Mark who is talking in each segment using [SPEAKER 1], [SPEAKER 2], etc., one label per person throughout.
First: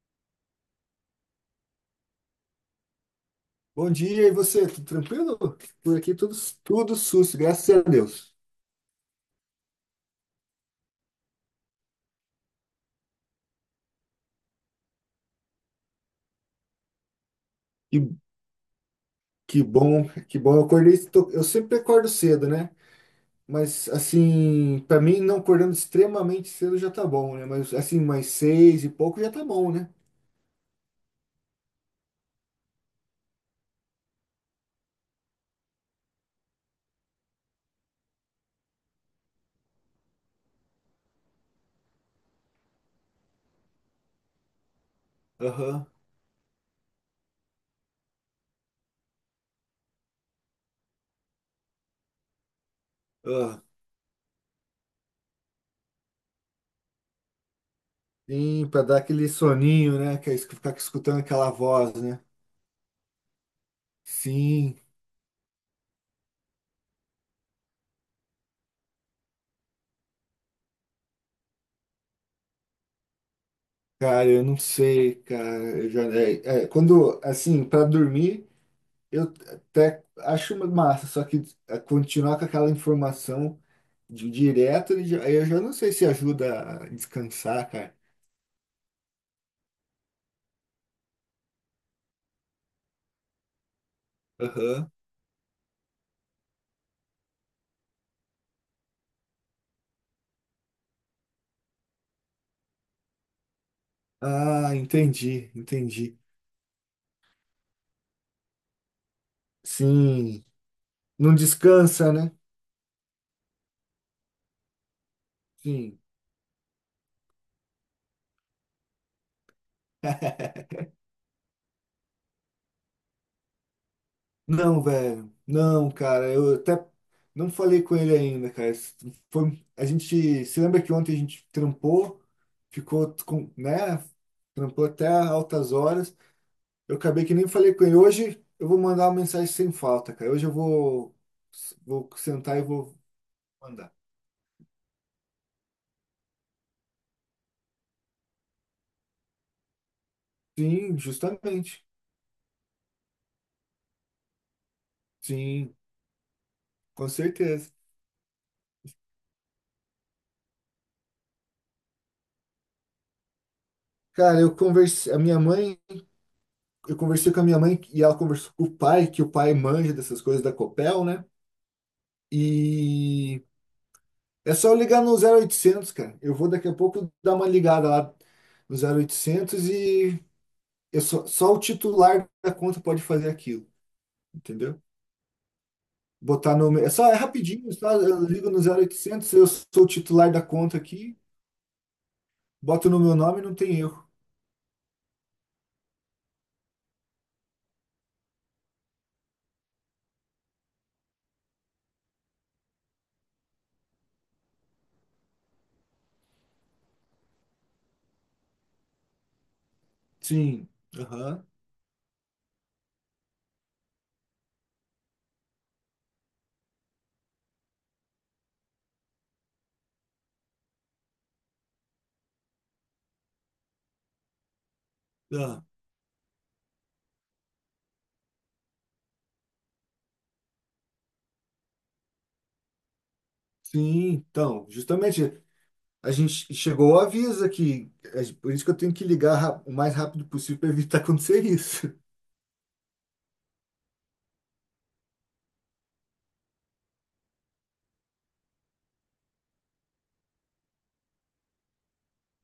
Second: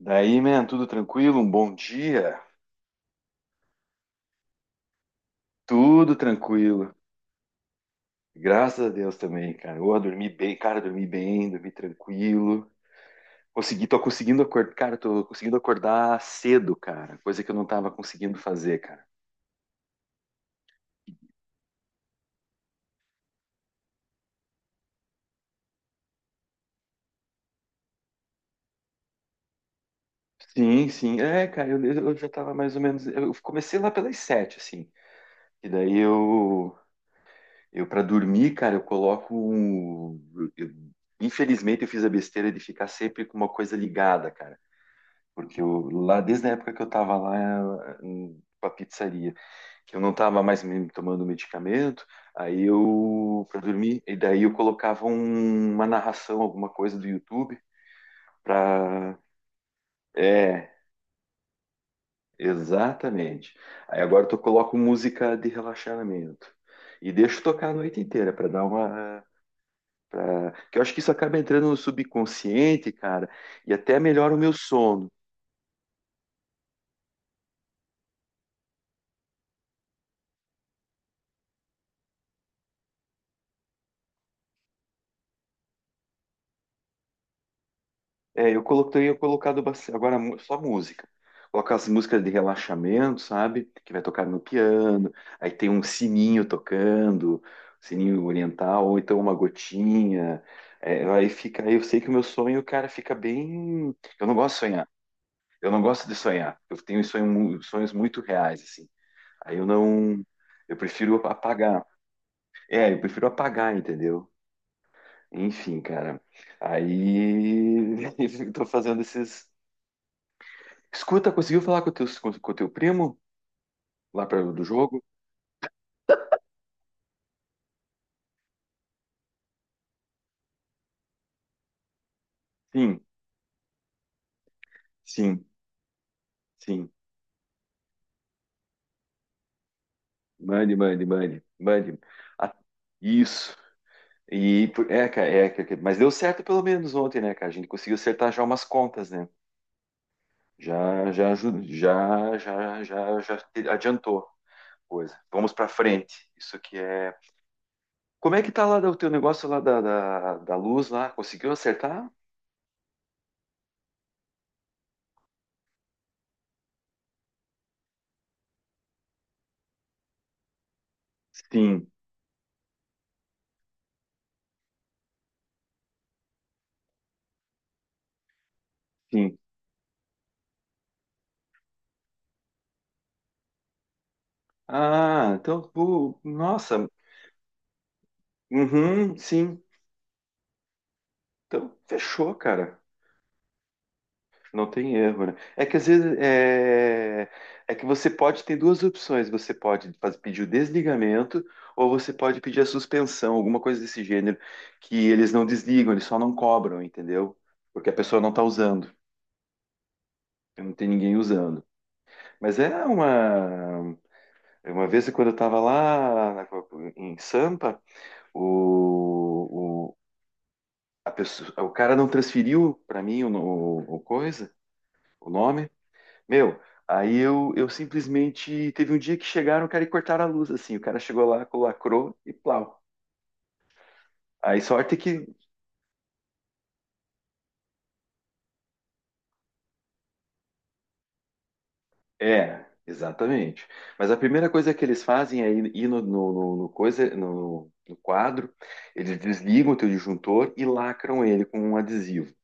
[SPEAKER 1] Daí, man, tudo tranquilo? Um bom dia?
[SPEAKER 2] Bom dia, e você? Tudo tranquilo? Por aqui
[SPEAKER 1] Tudo
[SPEAKER 2] tudo,
[SPEAKER 1] tranquilo.
[SPEAKER 2] tudo sus, graças a Deus.
[SPEAKER 1] Graças a Deus também, cara. Eu dormi bem, cara, dormi bem, dormi tranquilo. Consegui, tô conseguindo acordar, cara, tô conseguindo acordar cedo, cara. Coisa que eu não tava
[SPEAKER 2] Que,
[SPEAKER 1] conseguindo fazer, cara.
[SPEAKER 2] que bom, que bom. Eu acordei, eu sempre acordo cedo, né? Mas assim, pra mim não acordando extremamente cedo já tá bom, né? Mas assim, mais seis e pouco já tá bom, né?
[SPEAKER 1] Sim, sim. É, cara, eu já tava mais ou menos. Eu comecei lá pelas 7, assim. E daí eu para dormir, cara, eu coloco um. eu- Infelizmente eu fiz a besteira de ficar sempre com uma coisa ligada, cara. Porque
[SPEAKER 2] Aham.
[SPEAKER 1] eu, lá, desde a época que eu estava lá com a pizzaria, que eu não estava mais me tomando medicamento, aí eu, para
[SPEAKER 2] Ah.
[SPEAKER 1] dormir, e daí eu colocava uma narração, alguma coisa do YouTube,
[SPEAKER 2] Sim, pra dar
[SPEAKER 1] para.
[SPEAKER 2] aquele soninho, né? Que é
[SPEAKER 1] É,
[SPEAKER 2] ficar escutando aquela voz, né?
[SPEAKER 1] exatamente. Aí agora eu coloco
[SPEAKER 2] Sim,
[SPEAKER 1] música de relaxamento. E deixo tocar a noite inteira para dar uma. Pra que eu acho que isso acaba entrando no subconsciente, cara, e até
[SPEAKER 2] cara,
[SPEAKER 1] melhora o
[SPEAKER 2] eu
[SPEAKER 1] meu
[SPEAKER 2] não
[SPEAKER 1] sono.
[SPEAKER 2] sei, cara. Eu já, quando, assim, pra dormir. Eu até acho uma massa, só que continuar com aquela informação de direto, aí eu já não sei se ajuda a descansar, cara.
[SPEAKER 1] É, eu coloquei eu colocado bastante, agora só música. Colocar as músicas de relaxamento, sabe? Que vai tocar no
[SPEAKER 2] Aham.
[SPEAKER 1] piano. Aí tem um sininho tocando, sininho oriental, ou então uma gotinha. É, aí fica, aí eu sei que o meu sonho, cara, fica bem. Eu não gosto de
[SPEAKER 2] Ah,
[SPEAKER 1] sonhar.
[SPEAKER 2] entendi,
[SPEAKER 1] Eu não gosto de
[SPEAKER 2] entendi.
[SPEAKER 1] sonhar. Eu tenho sonhos muito reais, assim. Aí eu não.
[SPEAKER 2] Sim,
[SPEAKER 1] Eu prefiro
[SPEAKER 2] não
[SPEAKER 1] apagar.
[SPEAKER 2] descansa, né?
[SPEAKER 1] É, eu prefiro apagar, entendeu? Enfim,
[SPEAKER 2] Sim.
[SPEAKER 1] cara. Aí eu tô fazendo esses. Escuta, conseguiu falar com o teu, com o teu primo lá para do
[SPEAKER 2] Não,
[SPEAKER 1] jogo?
[SPEAKER 2] velho. Não, cara, eu até não falei com ele ainda, cara. Foi, a gente, se lembra que ontem a gente trampou,
[SPEAKER 1] Sim,
[SPEAKER 2] ficou com, né? Trampou até
[SPEAKER 1] sim,
[SPEAKER 2] altas horas.
[SPEAKER 1] sim.
[SPEAKER 2] Eu acabei que nem falei com ele. Hoje eu vou mandar uma mensagem sem falta, cara. Hoje eu
[SPEAKER 1] Mande, mande,
[SPEAKER 2] vou,
[SPEAKER 1] mande, mande.
[SPEAKER 2] vou
[SPEAKER 1] Ah,
[SPEAKER 2] sentar e vou
[SPEAKER 1] isso.
[SPEAKER 2] mandar.
[SPEAKER 1] E é, cara, é, mas deu certo pelo menos ontem, né, cara? A gente conseguiu acertar já umas contas, né?
[SPEAKER 2] Sim,
[SPEAKER 1] Já, já,
[SPEAKER 2] justamente.
[SPEAKER 1] já, já, já, adiantou a coisa. Vamos para
[SPEAKER 2] Sim,
[SPEAKER 1] frente. Isso que
[SPEAKER 2] com
[SPEAKER 1] é.
[SPEAKER 2] certeza.
[SPEAKER 1] Como é que tá lá o teu negócio lá da luz lá? Conseguiu acertar?
[SPEAKER 2] Cara, eu conversei com a minha mãe e ela conversou com o pai, que o pai manja dessas coisas da Copel, né?
[SPEAKER 1] Sim,
[SPEAKER 2] E é só eu ligar no zero oitocentos, cara. Eu vou daqui a pouco dar uma ligada lá no zero
[SPEAKER 1] sim.
[SPEAKER 2] oitocentos e eu só o titular da conta pode fazer aquilo, entendeu?
[SPEAKER 1] Ah, então, pô,
[SPEAKER 2] Botar no.
[SPEAKER 1] nossa.
[SPEAKER 2] É só, é rapidinho, só eu ligo no zero
[SPEAKER 1] Uhum,
[SPEAKER 2] oitocentos, eu
[SPEAKER 1] sim.
[SPEAKER 2] sou o titular da conta aqui,
[SPEAKER 1] Então, fechou, cara.
[SPEAKER 2] boto no meu nome, não tem erro.
[SPEAKER 1] Não tem erro, né? É que às vezes é que você pode ter duas opções. Você pode pedir o desligamento ou você pode pedir a suspensão, alguma coisa desse gênero, que eles não desligam, eles só não cobram, entendeu? Porque a pessoa não está usando,
[SPEAKER 2] Sim.
[SPEAKER 1] não tem ninguém
[SPEAKER 2] Aham.
[SPEAKER 1] usando. Mas é uma vez quando eu estava em Sampa, o, o, a pessoa, o cara não transferiu para mim o coisa, o
[SPEAKER 2] Ah,
[SPEAKER 1] nome. Meu, aí eu simplesmente teve um dia que chegaram, cara, e cortaram a luz, assim. O cara chegou lá, lacrou e plau.
[SPEAKER 2] sim,
[SPEAKER 1] Aí
[SPEAKER 2] então,
[SPEAKER 1] sorte que.
[SPEAKER 2] justamente, a gente chegou ao aviso aqui, é por isso que eu tenho que ligar o mais rápido possível para evitar acontecer isso.
[SPEAKER 1] É, exatamente. Mas a primeira coisa que eles fazem é ir no coisa, no quadro, eles desligam o teu disjuntor e lacram ele com um adesivo.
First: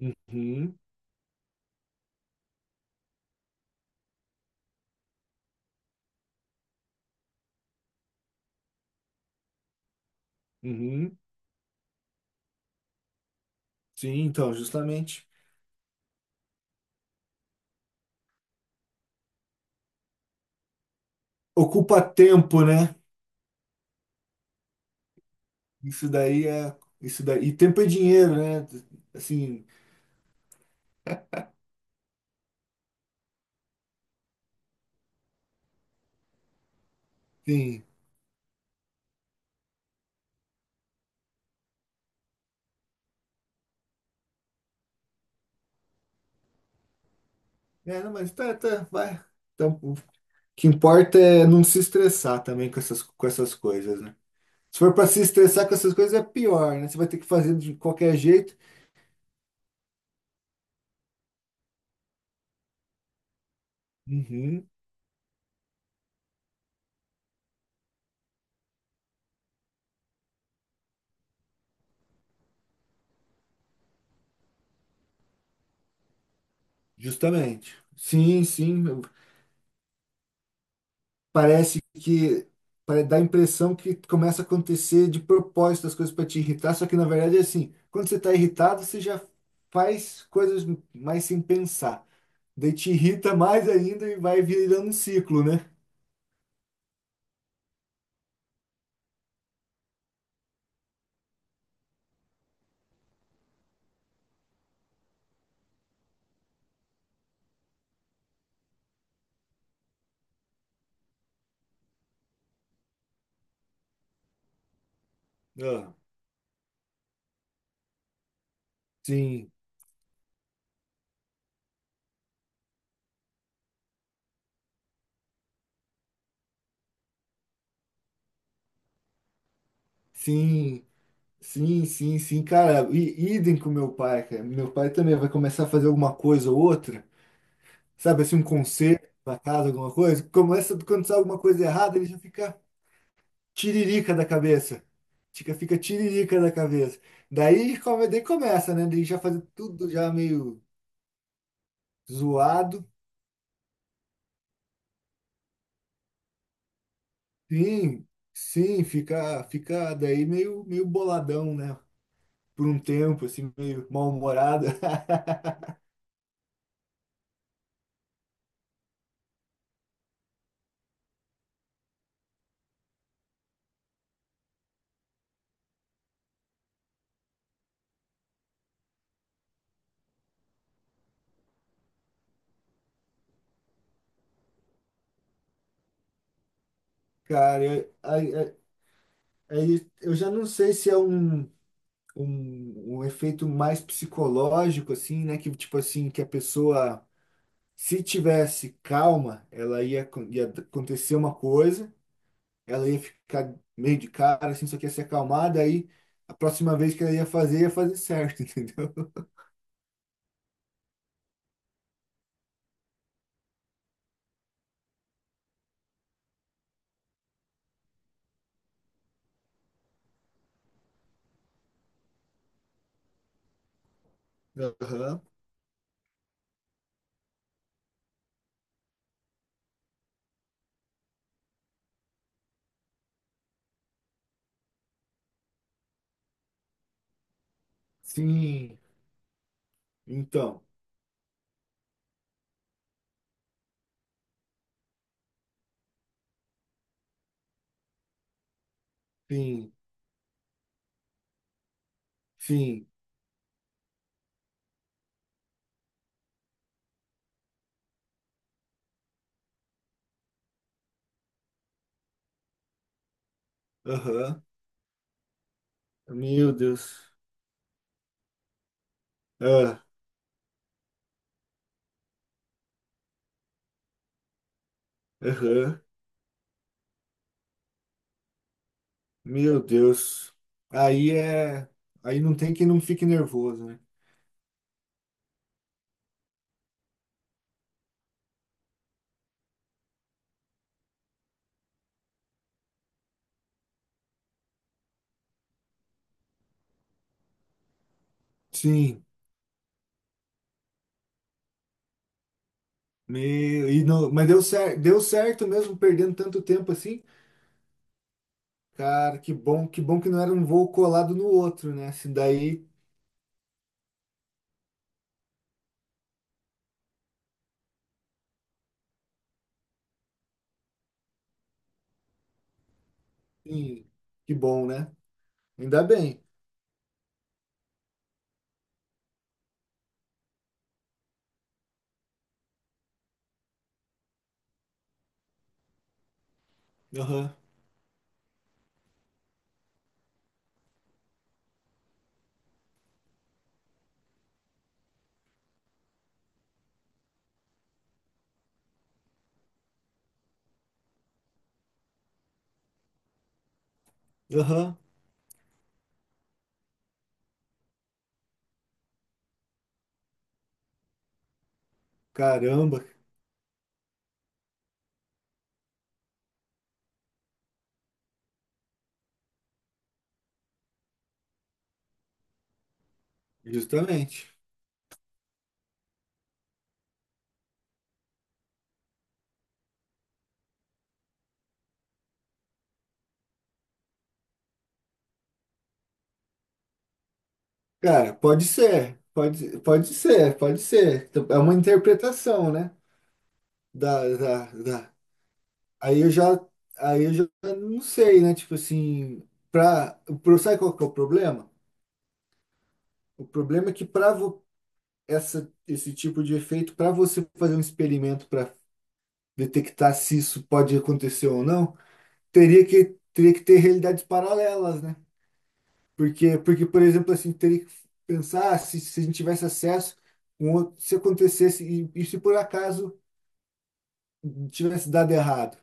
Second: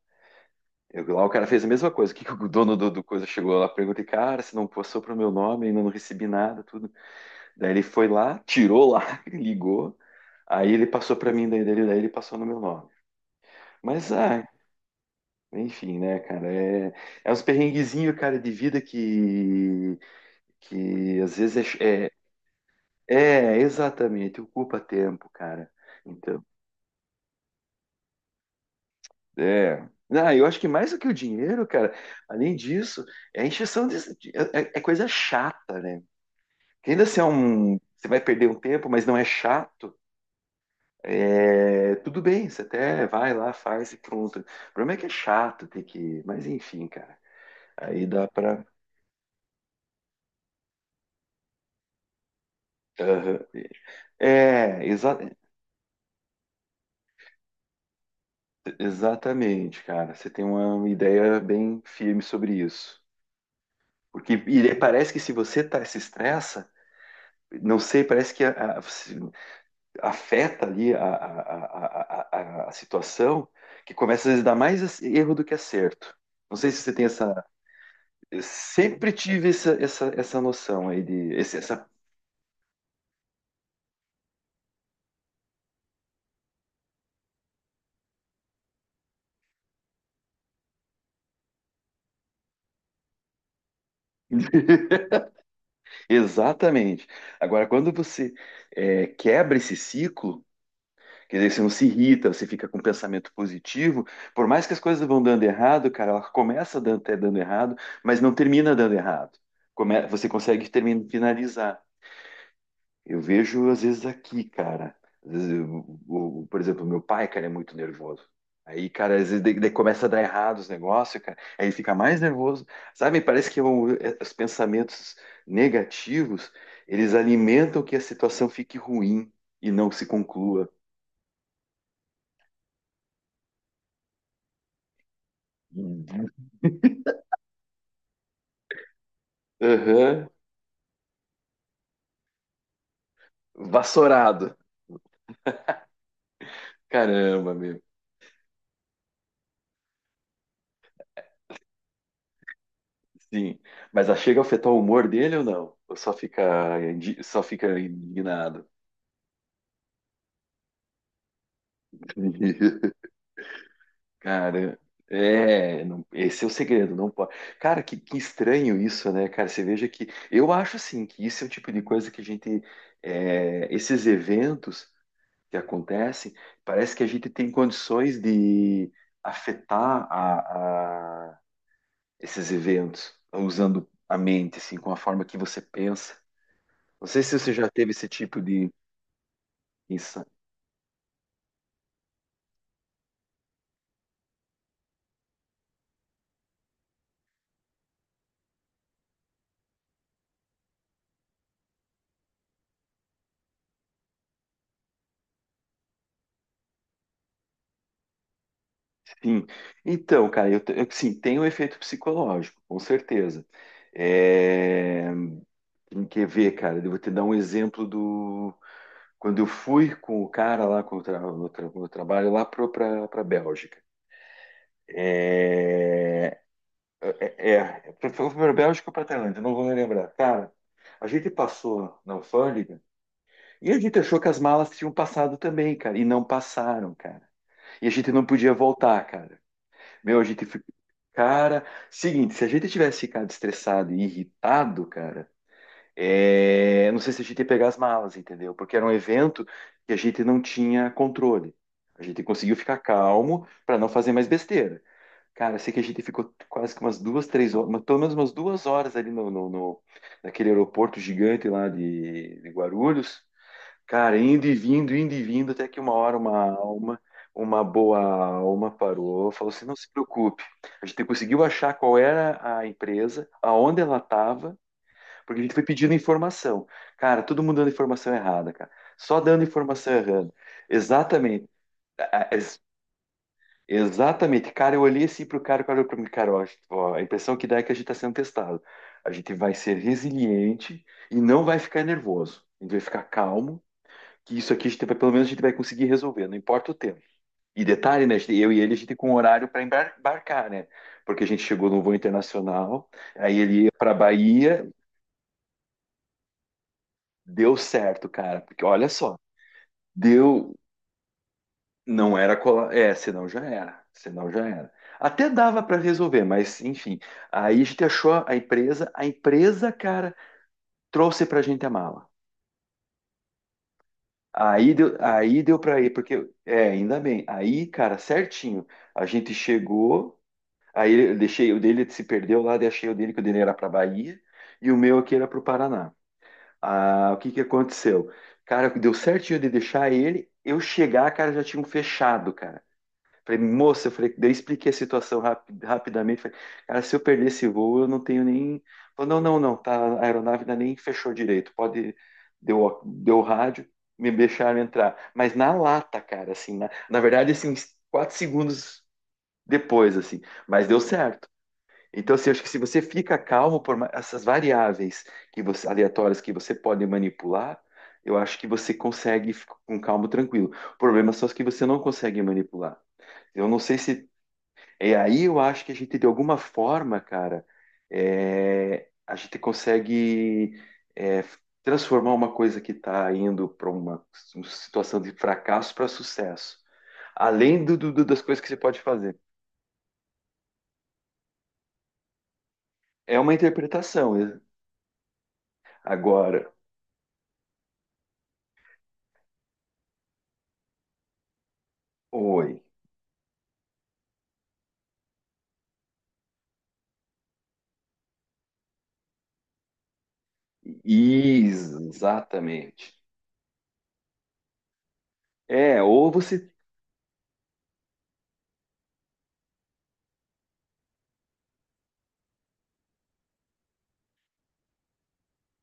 [SPEAKER 2] Uhum,
[SPEAKER 1] Eu, lá o cara fez a mesma coisa. O que o dono do coisa chegou lá, perguntei, cara, se não passou pro meu nome, ainda não recebi nada, tudo. Daí ele foi lá, tirou lá, ligou, aí ele passou
[SPEAKER 2] uhum.
[SPEAKER 1] para mim, daí ele passou no meu nome. Mas,
[SPEAKER 2] Sim,
[SPEAKER 1] ah,
[SPEAKER 2] então, justamente.
[SPEAKER 1] enfim, né, cara? É, é uns perrenguezinhos, cara, de vida que às vezes
[SPEAKER 2] Ocupa tempo, né?
[SPEAKER 1] é, é, exatamente, ocupa tempo, cara.
[SPEAKER 2] Isso
[SPEAKER 1] Então,
[SPEAKER 2] daí é. Isso daí. E tempo é dinheiro, né? Assim,
[SPEAKER 1] é. Ah, eu acho que mais do que o dinheiro, cara, além disso, é encheção de, é coisa chata, né? Que ainda se é um.
[SPEAKER 2] sim.
[SPEAKER 1] Você vai perder um tempo, mas não é chato. É, tudo bem, você até vai lá, faz e pronto. O problema é que é chato ter que. Mas enfim, cara.
[SPEAKER 2] É,
[SPEAKER 1] Aí
[SPEAKER 2] não,
[SPEAKER 1] dá
[SPEAKER 2] mas tá,
[SPEAKER 1] pra.
[SPEAKER 2] tá, vai. Então, que importa é não se estressar também com
[SPEAKER 1] Aham.
[SPEAKER 2] essas coisas, né? Se
[SPEAKER 1] É,
[SPEAKER 2] for para se estressar com essas coisas, é pior, né? Você vai ter que fazer de qualquer jeito.
[SPEAKER 1] exatamente, cara. Você tem uma ideia bem firme sobre isso. Porque
[SPEAKER 2] Uhum,
[SPEAKER 1] e é, parece que se você tá, se estressa, não sei, parece que afeta ali a, a situação, que começa às vezes a dar mais erro do que acerto. Não sei se você tem essa.
[SPEAKER 2] justamente.
[SPEAKER 1] Eu
[SPEAKER 2] Sim, sim.
[SPEAKER 1] sempre tive essa, essa noção aí de. esse-
[SPEAKER 2] Parece
[SPEAKER 1] essa...
[SPEAKER 2] que dá a impressão que começa a acontecer de propósito as coisas para te irritar, só que na verdade é assim, quando você está irritado, você já faz coisas mais sem pensar. Daí te irrita mais ainda e vai virando um ciclo, né?
[SPEAKER 1] Exatamente. Agora, quando você quebra esse ciclo. Porque daí você não se irrita, você fica com um pensamento positivo. Por mais que as coisas vão dando errado, cara, ela começa dando, até dando errado, mas não termina dando errado. Você consegue terminar, finalizar. Eu vejo, às vezes, aqui, cara. Às vezes,
[SPEAKER 2] Ah,
[SPEAKER 1] por exemplo, meu pai, cara, é muito nervoso. Aí, cara, às vezes
[SPEAKER 2] sim,
[SPEAKER 1] daí começa a dar errado os negócios, cara. Aí ele fica mais nervoso. Sabe, parece que os pensamentos negativos, eles alimentam que a situação fique ruim e não se conclua.
[SPEAKER 2] sim. Sim, sim, sim, cara, e idem com meu pai, cara. Meu pai também vai começar a fazer alguma coisa ou outra, sabe, assim, um concerto pra casa, alguma coisa.
[SPEAKER 1] Aham.
[SPEAKER 2] Começa quando sai alguma coisa errada, ele já fica tiririca da
[SPEAKER 1] Vassourado.
[SPEAKER 2] cabeça. Fica, fica tiririca da cabeça.
[SPEAKER 1] Caramba,
[SPEAKER 2] Daí,
[SPEAKER 1] meu.
[SPEAKER 2] daí começa, né? Daí já fazer tudo já meio zoado.
[SPEAKER 1] Sim. Mas a chega a afetar o humor dele ou não? Ou só fica, só fica
[SPEAKER 2] Sim,
[SPEAKER 1] indignado?
[SPEAKER 2] sim, fica daí meio boladão, né? Por um tempo, assim, meio mal-humorado.
[SPEAKER 1] Cara, é, esse é o segredo, não pode. Cara, que estranho isso, né, cara? Você veja que eu acho assim que isso é o tipo de coisa que a gente, é, esses eventos que acontecem, parece que a gente tem condições de afetar a, esses eventos, usando a mente, assim, com a forma que você pensa. Não sei se você
[SPEAKER 2] Cara,
[SPEAKER 1] já teve
[SPEAKER 2] eu,
[SPEAKER 1] esse tipo de
[SPEAKER 2] aí eu
[SPEAKER 1] insight.
[SPEAKER 2] já não sei se é um. Um efeito mais psicológico, assim, né? Que tipo assim, que a pessoa, se tivesse calma, ela ia, ia acontecer uma coisa, ela ia ficar meio de cara, assim, só que ia se acalmar, daí a próxima vez que ela ia fazer certo, entendeu?
[SPEAKER 1] Sim. Então, cara, eu sim, tem um efeito psicológico, com certeza. É. Tem que ver, cara. Eu vou te dar um exemplo do. Quando eu fui com o cara lá com o tra- no trabalho lá para Bélgica.
[SPEAKER 2] Aham.
[SPEAKER 1] É, É, foi para Bélgica ou para Tailândia, não vou me lembrar. Cara, a gente passou na alfândega e a gente achou que as malas tinham passado também, cara, e não passaram, cara. E a gente não podia
[SPEAKER 2] Sim,
[SPEAKER 1] voltar, cara. Meu, a gente
[SPEAKER 2] então,
[SPEAKER 1] cara, seguinte, se a gente tivesse ficado estressado e irritado, cara, é, não sei se a gente ia pegar as malas, entendeu? Porque era um evento
[SPEAKER 2] sim,
[SPEAKER 1] que a gente não tinha controle. A gente conseguiu ficar
[SPEAKER 2] sim,
[SPEAKER 1] calmo para não fazer mais besteira. Cara, eu sei que a gente ficou quase que umas duas, três horas, mas pelo menos umas duas horas ali naquele aeroporto gigante lá de Guarulhos. Cara,
[SPEAKER 2] aham.
[SPEAKER 1] indo e vindo, até que uma hora uma
[SPEAKER 2] Meu
[SPEAKER 1] alma,
[SPEAKER 2] Deus.
[SPEAKER 1] uma boa alma parou, falou assim, não
[SPEAKER 2] Ah,
[SPEAKER 1] se preocupe, a gente conseguiu achar qual era a empresa, aonde ela estava, porque a gente foi
[SPEAKER 2] aham.
[SPEAKER 1] pedindo informação. Cara, todo mundo dando informação errada, cara. Só dando
[SPEAKER 2] Meu
[SPEAKER 1] informação errada.
[SPEAKER 2] Deus. Aí
[SPEAKER 1] Exatamente.
[SPEAKER 2] é. Aí
[SPEAKER 1] Ah,
[SPEAKER 2] não tem quem não fique nervoso, né?
[SPEAKER 1] exatamente. Cara, eu olhei assim pro cara, o cara olhou pra mim, cara, ó, a impressão que dá é que a gente tá sendo testado. A gente vai ser resiliente e não vai ficar nervoso. A gente vai ficar calmo que isso aqui a gente vai, pelo menos a gente vai conseguir resolver, não importa o tempo. E detalhe, né? Eu e ele, a gente
[SPEAKER 2] Sim.
[SPEAKER 1] com horário para embarcar, né? Porque a gente chegou no voo internacional, aí ele
[SPEAKER 2] Meu,
[SPEAKER 1] ia
[SPEAKER 2] e
[SPEAKER 1] para
[SPEAKER 2] não, mas
[SPEAKER 1] Bahia,
[SPEAKER 2] deu certo mesmo perdendo tanto tempo assim.
[SPEAKER 1] deu certo, cara. Porque olha só,
[SPEAKER 2] Cara, que bom, que bom que não era um
[SPEAKER 1] deu.
[SPEAKER 2] voo colado no outro, né? Se
[SPEAKER 1] Não era
[SPEAKER 2] daí,
[SPEAKER 1] colar. É, senão já era. Senão já era. Até dava para resolver, mas enfim. Aí a gente achou a empresa, cara, trouxe pra gente a mala.
[SPEAKER 2] sim, que bom, né?
[SPEAKER 1] Aí deu para
[SPEAKER 2] Ainda
[SPEAKER 1] ir,
[SPEAKER 2] bem.
[SPEAKER 1] porque. É, ainda bem. Aí, cara, certinho. A gente chegou. Aí eu deixei o dele se perdeu lá, deixei o dele que o dele era para Bahia e o meu aqui era para o Paraná. Ah, o
[SPEAKER 2] Aham,
[SPEAKER 1] que que aconteceu? Cara, deu certinho de deixar ele, eu chegar, cara, já tinham fechado, cara. Falei, moça, eu falei, daí eu expliquei a situação rapidamente. Falei, cara, se eu perder esse voo, eu não tenho nem. Falou, não, não, não, tá, a aeronave ainda nem fechou direito. Pode. Deu o rádio, me deixaram
[SPEAKER 2] aham.
[SPEAKER 1] entrar. Mas na lata, cara, assim, na verdade, assim, uns quatro segundos depois, assim. Mas deu certo. Então, assim, eu acho que se você
[SPEAKER 2] Caramba,
[SPEAKER 1] fica calmo por essas variáveis que você, aleatórias que você pode manipular, eu acho que você consegue ficar com calmo, tranquilo. O problema são as que você não consegue manipular. Eu não sei se.
[SPEAKER 2] justamente.
[SPEAKER 1] É aí eu acho que a gente, de alguma forma, cara, é, a gente consegue é, transformar uma coisa que está indo para uma situação de fracasso para sucesso. Além
[SPEAKER 2] Cara,
[SPEAKER 1] das coisas
[SPEAKER 2] pode
[SPEAKER 1] que você pode
[SPEAKER 2] ser,
[SPEAKER 1] fazer.
[SPEAKER 2] pode ser, pode ser. É uma interpretação, né?
[SPEAKER 1] É uma
[SPEAKER 2] Da,
[SPEAKER 1] interpretação, né?
[SPEAKER 2] da, da. Aí eu já,
[SPEAKER 1] Agora,
[SPEAKER 2] aí eu já não sei, né? Tipo assim, sabe qual que é o problema?
[SPEAKER 1] oi.
[SPEAKER 2] O problema é que para esse tipo de efeito para você fazer um experimento para detectar se isso pode acontecer ou não, teria
[SPEAKER 1] Exatamente.
[SPEAKER 2] que, teria que ter realidades paralelas, né?
[SPEAKER 1] É, ou você.
[SPEAKER 2] Por exemplo, assim, teria que pensar se a gente tivesse acesso, se acontecesse e se por acaso tivesse dado errado,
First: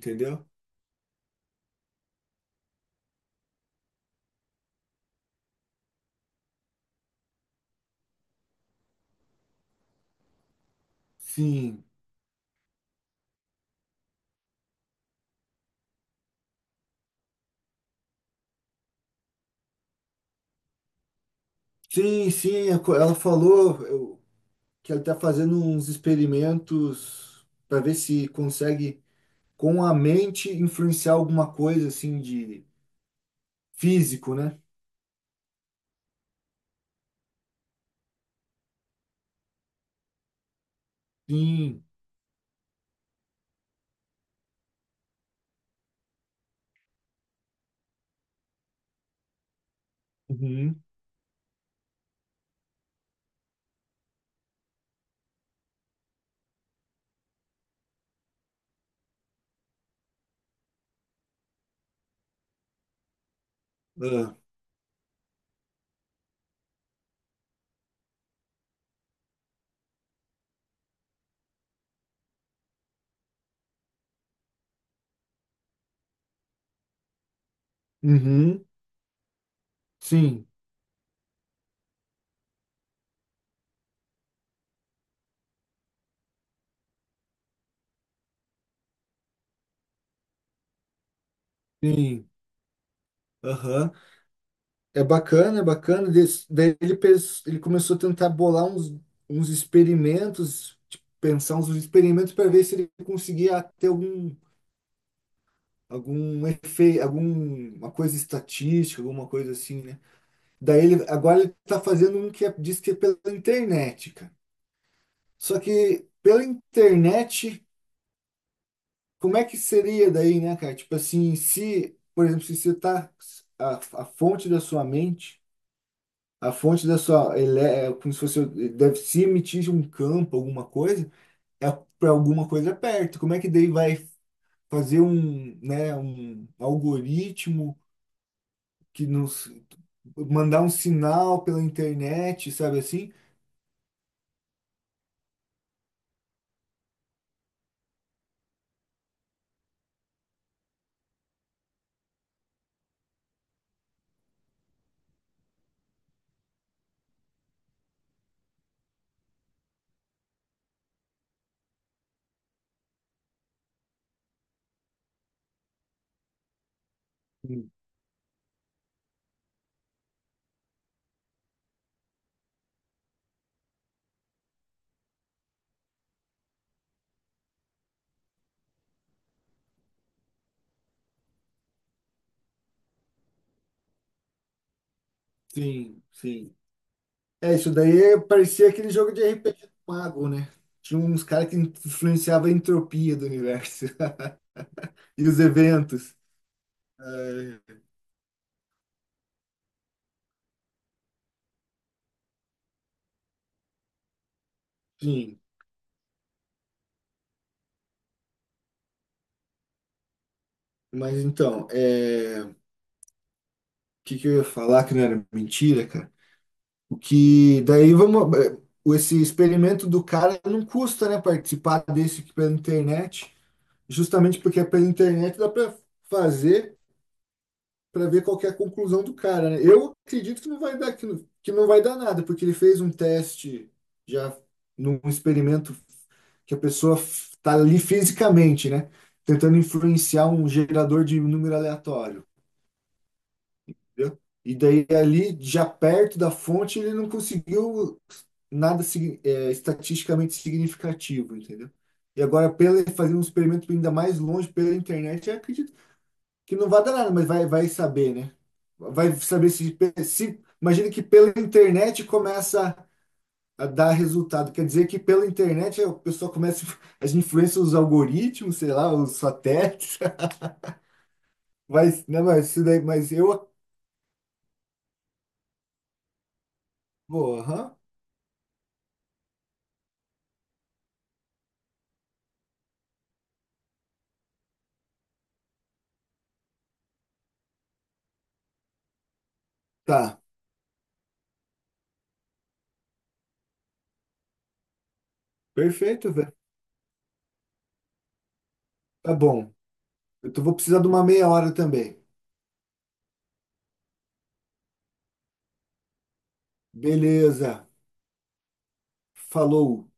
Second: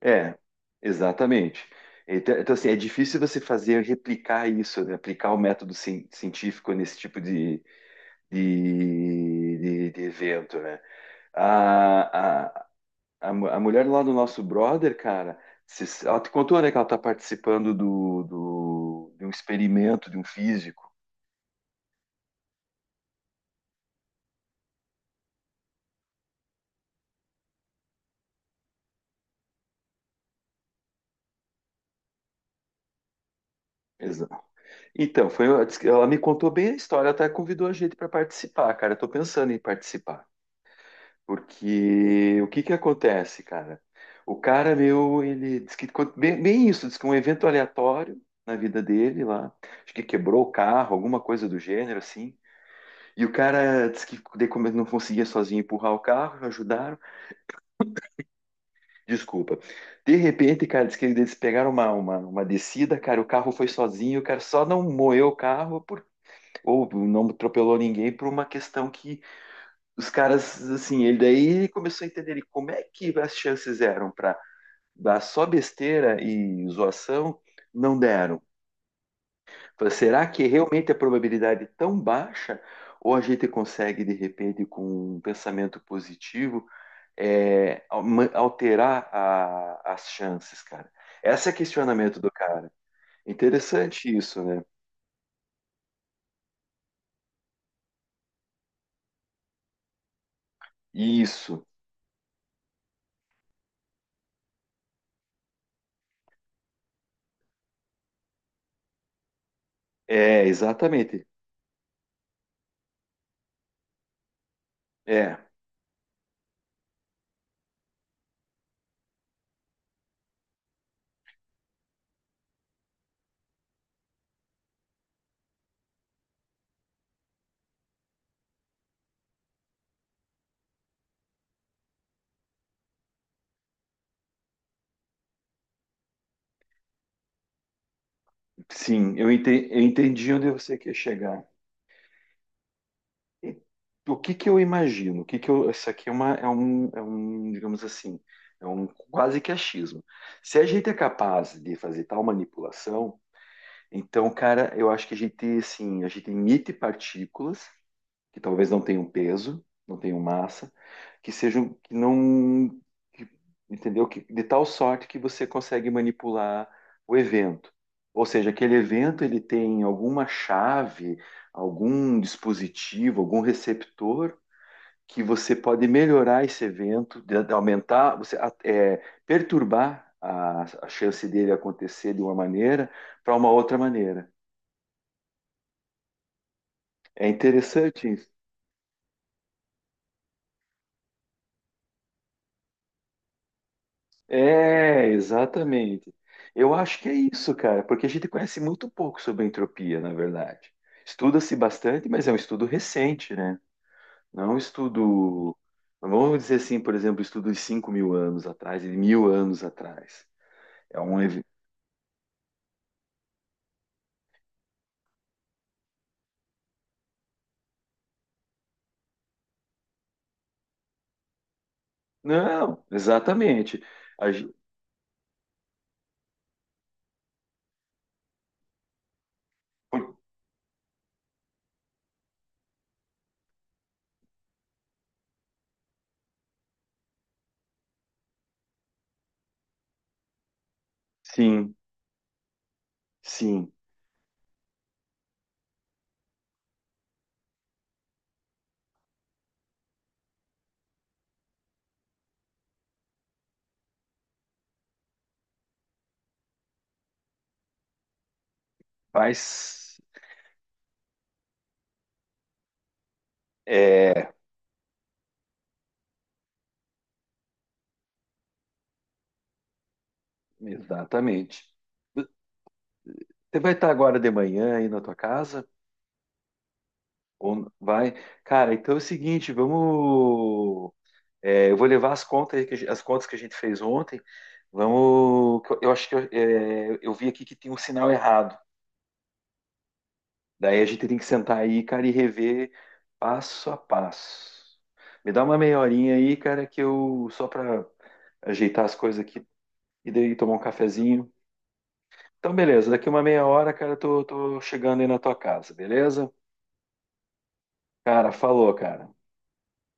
[SPEAKER 1] É, exatamente. Assim, é difícil você fazer replicar isso, né? Aplicar o método científico nesse tipo de, de evento, né?
[SPEAKER 2] Sim,
[SPEAKER 1] A, a, a mulher lá do nosso brother, cara, ela te contou, né, que ela está participando de um experimento de um físico.
[SPEAKER 2] sim, sim, que ela está fazendo uns experimentos para ver se consegue com a mente influenciar alguma coisa assim de físico,
[SPEAKER 1] Exato.
[SPEAKER 2] né?
[SPEAKER 1] Então, foi, ela me contou bem a história, ela até convidou a gente para participar, cara. Eu tô pensando em participar.
[SPEAKER 2] Sim.
[SPEAKER 1] Porque o que que acontece, cara? O cara meu, ele diz que bem, bem isso, diz que um evento aleatório na vida dele lá, acho que quebrou o
[SPEAKER 2] Uhum.
[SPEAKER 1] carro, alguma coisa do gênero assim. E o cara disse que daí como ele não conseguia sozinho empurrar o carro, ajudaram, desculpa. De repente, cara, diz que eles pegaram uma descida, cara, o carro foi sozinho, o
[SPEAKER 2] Ah.
[SPEAKER 1] cara só não moeu o carro por, ou não atropelou ninguém por uma questão que os caras, assim, ele daí começou a entender ele, como é que as chances eram para dar só besteira e zoação, não deram.
[SPEAKER 2] Uhum.
[SPEAKER 1] Falei, será que
[SPEAKER 2] Sim.
[SPEAKER 1] realmente a probabilidade é tão baixa? Ou a gente consegue, de repente, com um pensamento positivo, é, alterar as chances, cara? Esse é o questionamento
[SPEAKER 2] Sim.
[SPEAKER 1] do cara.
[SPEAKER 2] Aham.
[SPEAKER 1] Interessante isso, né?
[SPEAKER 2] É bacana, é bacana. Daí ele começou a tentar bolar uns experimentos, tipo, pensar
[SPEAKER 1] Isso.
[SPEAKER 2] uns experimentos para ver se ele conseguia ter algum efeito, alguma coisa estatística, alguma coisa assim, né?
[SPEAKER 1] É,
[SPEAKER 2] Daí ele,
[SPEAKER 1] exatamente.
[SPEAKER 2] agora ele está fazendo um diz que é pela internet, cara.
[SPEAKER 1] É,
[SPEAKER 2] Só que pela internet como é que seria daí, né, cara? Tipo assim, se, por exemplo, se você tá a fonte da sua mente, a fonte da sua, ele é como se fosse, deve se emitir um campo, alguma coisa, é para alguma coisa perto. Como é que daí vai fazer um, né, um algoritmo que
[SPEAKER 1] sim, eu
[SPEAKER 2] nos
[SPEAKER 1] eu entendi onde
[SPEAKER 2] mandar um
[SPEAKER 1] você quer
[SPEAKER 2] sinal
[SPEAKER 1] chegar.
[SPEAKER 2] pela internet, sabe assim?
[SPEAKER 1] E o que que eu imagino? O que que eu, isso aqui é, um, digamos assim, é um quase que achismo. Se a gente é capaz de fazer tal manipulação, então, cara, eu acho que a gente, assim, a gente emite partículas que talvez não tenham peso, não tenham massa, que sejam, que não, que- entendeu? Que, de tal sorte que você consegue manipular o evento. Ou seja, aquele evento ele tem alguma chave, algum dispositivo, algum receptor que você pode melhorar esse evento, de aumentar, você é, perturbar a chance dele acontecer de uma maneira para uma outra maneira.
[SPEAKER 2] Sim, sim.
[SPEAKER 1] É
[SPEAKER 2] É, isso daí é,
[SPEAKER 1] interessante.
[SPEAKER 2] parecia aquele jogo de RPG do mago, né? Tinha uns caras que influenciavam a entropia do universo
[SPEAKER 1] É,
[SPEAKER 2] e os
[SPEAKER 1] exatamente.
[SPEAKER 2] eventos.
[SPEAKER 1] Eu acho que é isso,
[SPEAKER 2] É,
[SPEAKER 1] cara, porque a gente conhece muito pouco sobre a entropia, na verdade. Estuda-se bastante, mas é um estudo recente, né? Não é um
[SPEAKER 2] sim,
[SPEAKER 1] estudo, vamos dizer assim, por exemplo, estudo de 5 mil anos atrás, e de 1.000 anos atrás. É
[SPEAKER 2] mas
[SPEAKER 1] um. Ev.
[SPEAKER 2] então, o que que eu ia falar que não era mentira, cara? O que daí vamos. Esse experimento do cara não custa, né? Participar desse aqui pela
[SPEAKER 1] Não,
[SPEAKER 2] internet,
[SPEAKER 1] exatamente. A
[SPEAKER 2] justamente
[SPEAKER 1] gen.
[SPEAKER 2] porque é pela internet dá para fazer, para ver qual que é a conclusão do cara, né? Eu acredito que não vai dar, que não vai dar nada, porque ele fez um teste já num experimento que a pessoa está ali fisicamente, né? Tentando influenciar um gerador de número
[SPEAKER 1] Sim,
[SPEAKER 2] aleatório,
[SPEAKER 1] sim,
[SPEAKER 2] entendeu? E daí ali, já perto da fonte, ele não conseguiu nada estatisticamente significativo, entendeu? E agora, pela fazer um experimento ainda mais longe pela internet, eu acredito que não vai dar nada, mas vai saber, né? Vai saber se,
[SPEAKER 1] faz.
[SPEAKER 2] se. Imagina que pela internet começa a dar
[SPEAKER 1] É,
[SPEAKER 2] resultado. Quer dizer que pela internet o pessoal começa. As influências, os algoritmos, sei lá, os satélites.
[SPEAKER 1] exatamente.
[SPEAKER 2] Mas né, mas, isso daí, mas eu.
[SPEAKER 1] Você vai estar agora de manhã aí na tua casa?
[SPEAKER 2] Pô,
[SPEAKER 1] Ou
[SPEAKER 2] aham.
[SPEAKER 1] vai. Cara, então é o seguinte, vamos. É, eu vou levar as contas, aí que as contas que a gente fez ontem. Vamos. Que eu acho que eu, eu vi aqui que tem um sinal errado.
[SPEAKER 2] Tá.
[SPEAKER 1] Daí a gente tem que sentar aí, cara, e rever passo a passo. Me dá uma meia
[SPEAKER 2] Perfeito,
[SPEAKER 1] horinha
[SPEAKER 2] velho.
[SPEAKER 1] aí, cara, que eu só para ajeitar as
[SPEAKER 2] Tá
[SPEAKER 1] coisas aqui
[SPEAKER 2] bom.
[SPEAKER 1] e
[SPEAKER 2] Eu
[SPEAKER 1] daí
[SPEAKER 2] vou
[SPEAKER 1] tomar um
[SPEAKER 2] precisar de uma meia
[SPEAKER 1] cafezinho.
[SPEAKER 2] hora também.
[SPEAKER 1] Então, beleza. Daqui uma meia hora, cara, tô chegando aí na tua casa, beleza?
[SPEAKER 2] Beleza.
[SPEAKER 1] Cara, falou, cara.
[SPEAKER 2] Falou.